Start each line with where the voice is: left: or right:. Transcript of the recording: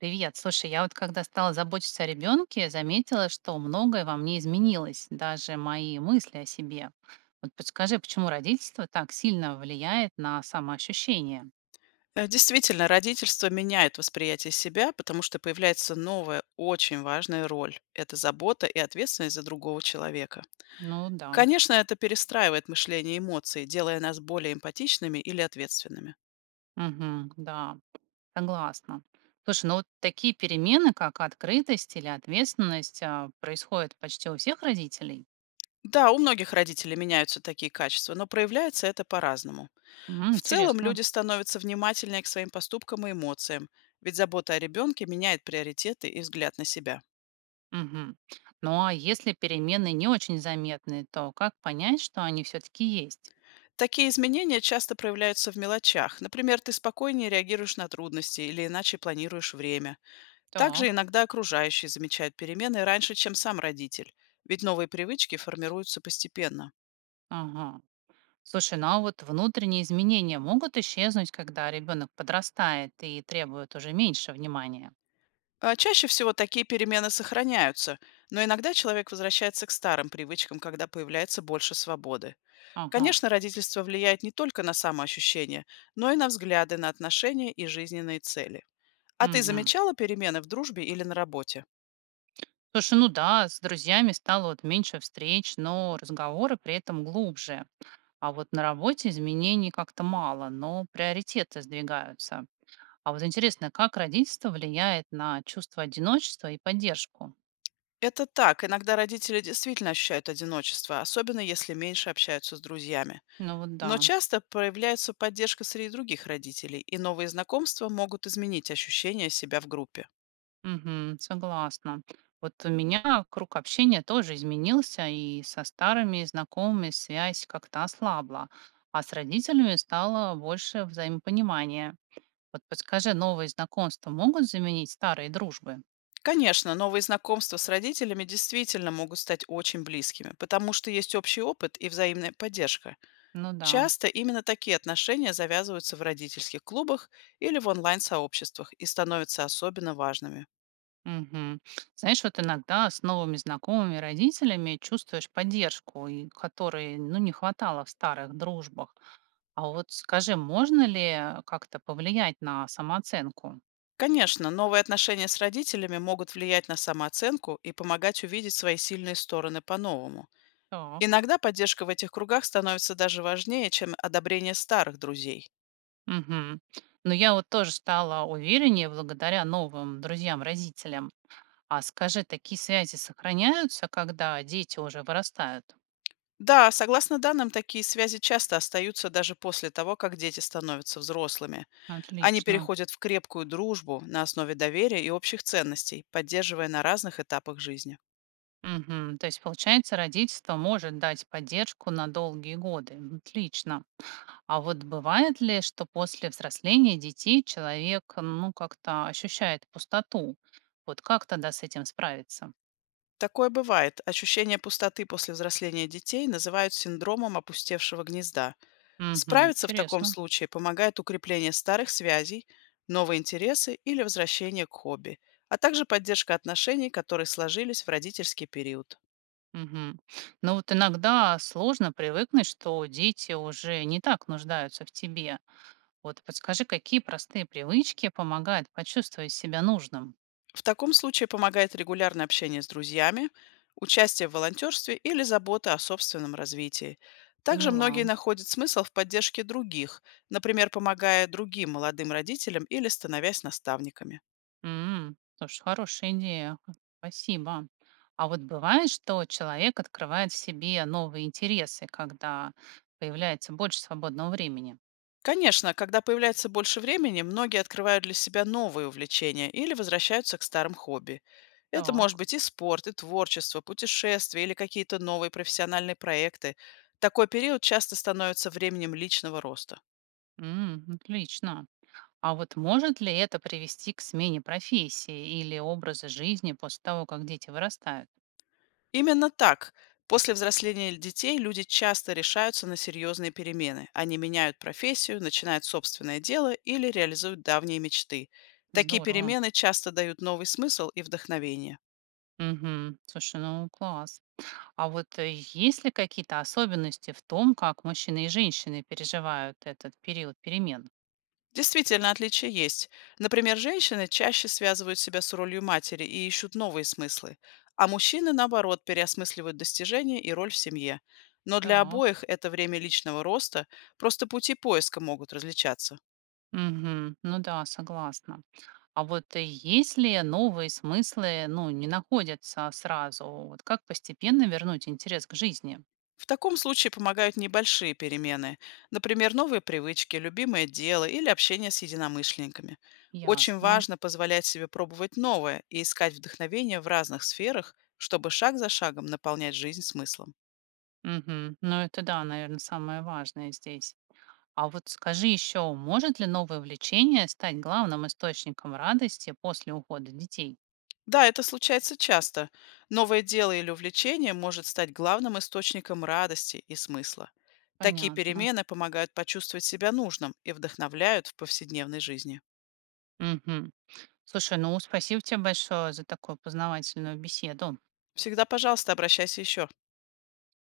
right: Привет. Слушай, я вот когда стала заботиться о ребенке, заметила, что многое во мне изменилось, даже мои мысли о себе. Вот подскажи, почему родительство так сильно влияет на самоощущение?
left: Действительно, родительство меняет восприятие себя, потому что появляется новая, очень важная роль. Это забота и ответственность за другого человека.
right: Ну да.
left: Конечно, это перестраивает мышление и эмоции, делая нас более эмпатичными или ответственными.
right: Мгм, да, согласна. Слушай, ну вот такие перемены, как открытость или ответственность, а, происходят почти у всех родителей.
left: Да, у многих родителей меняются такие качества, но проявляется это по-разному.
right: М,
left: В целом
right: интересно.
left: люди становятся внимательнее к своим поступкам и эмоциям, ведь забота о ребенке меняет приоритеты и взгляд на себя.
right: Мгм. Ну а если перемены не очень заметны, то как понять, что они все-таки есть?
left: Такие изменения часто проявляются в мелочах. Например, ты спокойнее реагируешь на трудности или иначе планируешь время. Также
right: Так.
left: иногда окружающие замечают перемены раньше, чем сам родитель, ведь новые привычки формируются постепенно.
right: Ага. Слушай, ну а вот внутренние изменения могут исчезнуть, когда ребенок подрастает и требует уже меньше внимания.
left: Чаще всего такие перемены сохраняются, но иногда человек возвращается к старым привычкам, когда появляется больше свободы.
right: Ага.
left: Конечно, родительство влияет не только на самоощущение, но и на взгляды на отношения и жизненные цели. А ты
right: Мгм.
left: замечала перемены в дружбе или на работе?
right: Слушай, ну да, с друзьями стало вот меньше встреч, но разговоры при этом глубже. А вот на работе изменений как-то мало, но приоритеты сдвигаются. А вот интересно, как родительство влияет на чувство одиночества и поддержку?
left: Это так. Иногда родители действительно ощущают одиночество, особенно если меньше общаются с друзьями.
right: Ну вот да.
left: Но часто проявляется поддержка среди других родителей, и новые знакомства могут изменить ощущение себя в группе.
right: Мгм. Согласна. Вот у меня круг общения тоже изменился, и со старыми знакомыми связь как-то ослабла, а с родителями стало больше взаимопонимания. Вот подскажи, новые знакомства могут заменить старые дружбы?
left: Конечно, новые знакомства с родителями действительно могут стать очень близкими, потому что есть общий опыт и взаимная поддержка.
right: Ну да.
left: Часто именно такие отношения завязываются в родительских клубах или в онлайн-сообществах и становятся особенно важными.
right: Мгм. Знаешь, вот иногда с новыми знакомыми родителями чувствуешь поддержку, и которой, ну, не хватало в старых дружбах. А вот скажи, можно ли как-то повлиять на самооценку?
left: Конечно, новые отношения с родителями могут влиять на самооценку и помогать увидеть свои сильные стороны по-новому.
right: Так.
left: Иногда поддержка в этих кругах становится даже важнее, чем одобрение старых друзей.
right: Мгм. Но я вот тоже стала увереннее благодаря новым друзьям-родителям. А скажи, такие связи сохраняются, когда дети уже вырастают?
left: Да, согласно данным, такие связи часто остаются даже после того, как дети становятся взрослыми. Они
right: Отлично.
left: переходят в крепкую дружбу на основе доверия и общих ценностей, поддерживая на разных этапах жизни.
right: Мгм. То есть, получается, родительство может дать поддержку на долгие годы. М, отлично. А вот бывает ли, что после взросления детей человек, ну, как-то ощущает пустоту? Вот как тогда с этим справиться?
left: Такое бывает. Ощущение пустоты после взросления детей называют синдромом опустевшего гнезда.
right: Мгм.
left: Справиться в таком
right: Интересно.
left: случае помогает укрепление старых связей, новые интересы или возвращение к хобби, а также поддержка отношений, которые сложились в родительский период.
right: Мгм. Ну вот иногда сложно привыкнуть, что дети уже не так нуждаются в тебе. Вот подскажи, какие простые привычки помогают почувствовать себя нужным?
left: В таком случае помогает регулярное общение с друзьями, участие в волонтерстве или забота о собственном развитии. Также многие
right: Поняла.
left: находят смысл в поддержке других, например, помогая другим молодым родителям или становясь наставниками.
right: М, слушай, хорошая идея. Спасибо. А вот бывает, что человек открывает в себе новые интересы, когда появляется больше свободного времени.
left: Конечно, когда появляется больше времени, многие открывают для себя новые увлечения или возвращаются к старым хобби. Это
right: Так,
left: может быть и спорт, и творчество, путешествия или какие-то новые профессиональные проекты. Такой период часто становится временем личного роста.
right: м, отлично. А вот может ли это привести к смене профессии или образа жизни после того, как дети вырастают?
left: Именно так. После взросления детей люди часто решаются на серьезные перемены. Они меняют профессию, начинают собственное дело или реализуют давние мечты. Такие
right: Здорово.
left: перемены часто дают новый смысл и вдохновение.
right: Угу. Слушай, ну класс. А вот есть ли какие-то особенности в том, как мужчины и женщины переживают этот период перемен?
left: Действительно, отличия есть. Например, женщины чаще связывают себя с ролью матери и ищут новые смыслы, а мужчины, наоборот, переосмысливают достижения и роль в семье. Но для
right: Так.
left: обоих это время личного роста, просто пути поиска могут различаться.
right: Угу. Ну да, согласна. А вот есть ли новые смыслы, ну, не находятся сразу? Вот как постепенно вернуть интерес к жизни?
left: В таком случае помогают небольшие перемены, например, новые привычки, любимое дело или общение с единомышленниками. Очень
right: Ясно.
left: важно позволять себе пробовать новое и искать вдохновение в разных сферах, чтобы шаг за шагом наполнять жизнь смыслом.
right: Угу. Ну это да, наверное, самое важное здесь. А вот скажи еще, может ли новое увлечение стать главным источником радости после ухода детей?
left: Да, это случается часто. Новое дело или увлечение может стать главным источником радости и смысла. Такие
right: Понятно.
left: перемены помогают почувствовать себя нужным и вдохновляют в повседневной жизни.
right: Мгм. Слушай, ну спасибо тебе большое за такую познавательную беседу.
left: Всегда, пожалуйста, обращайся еще.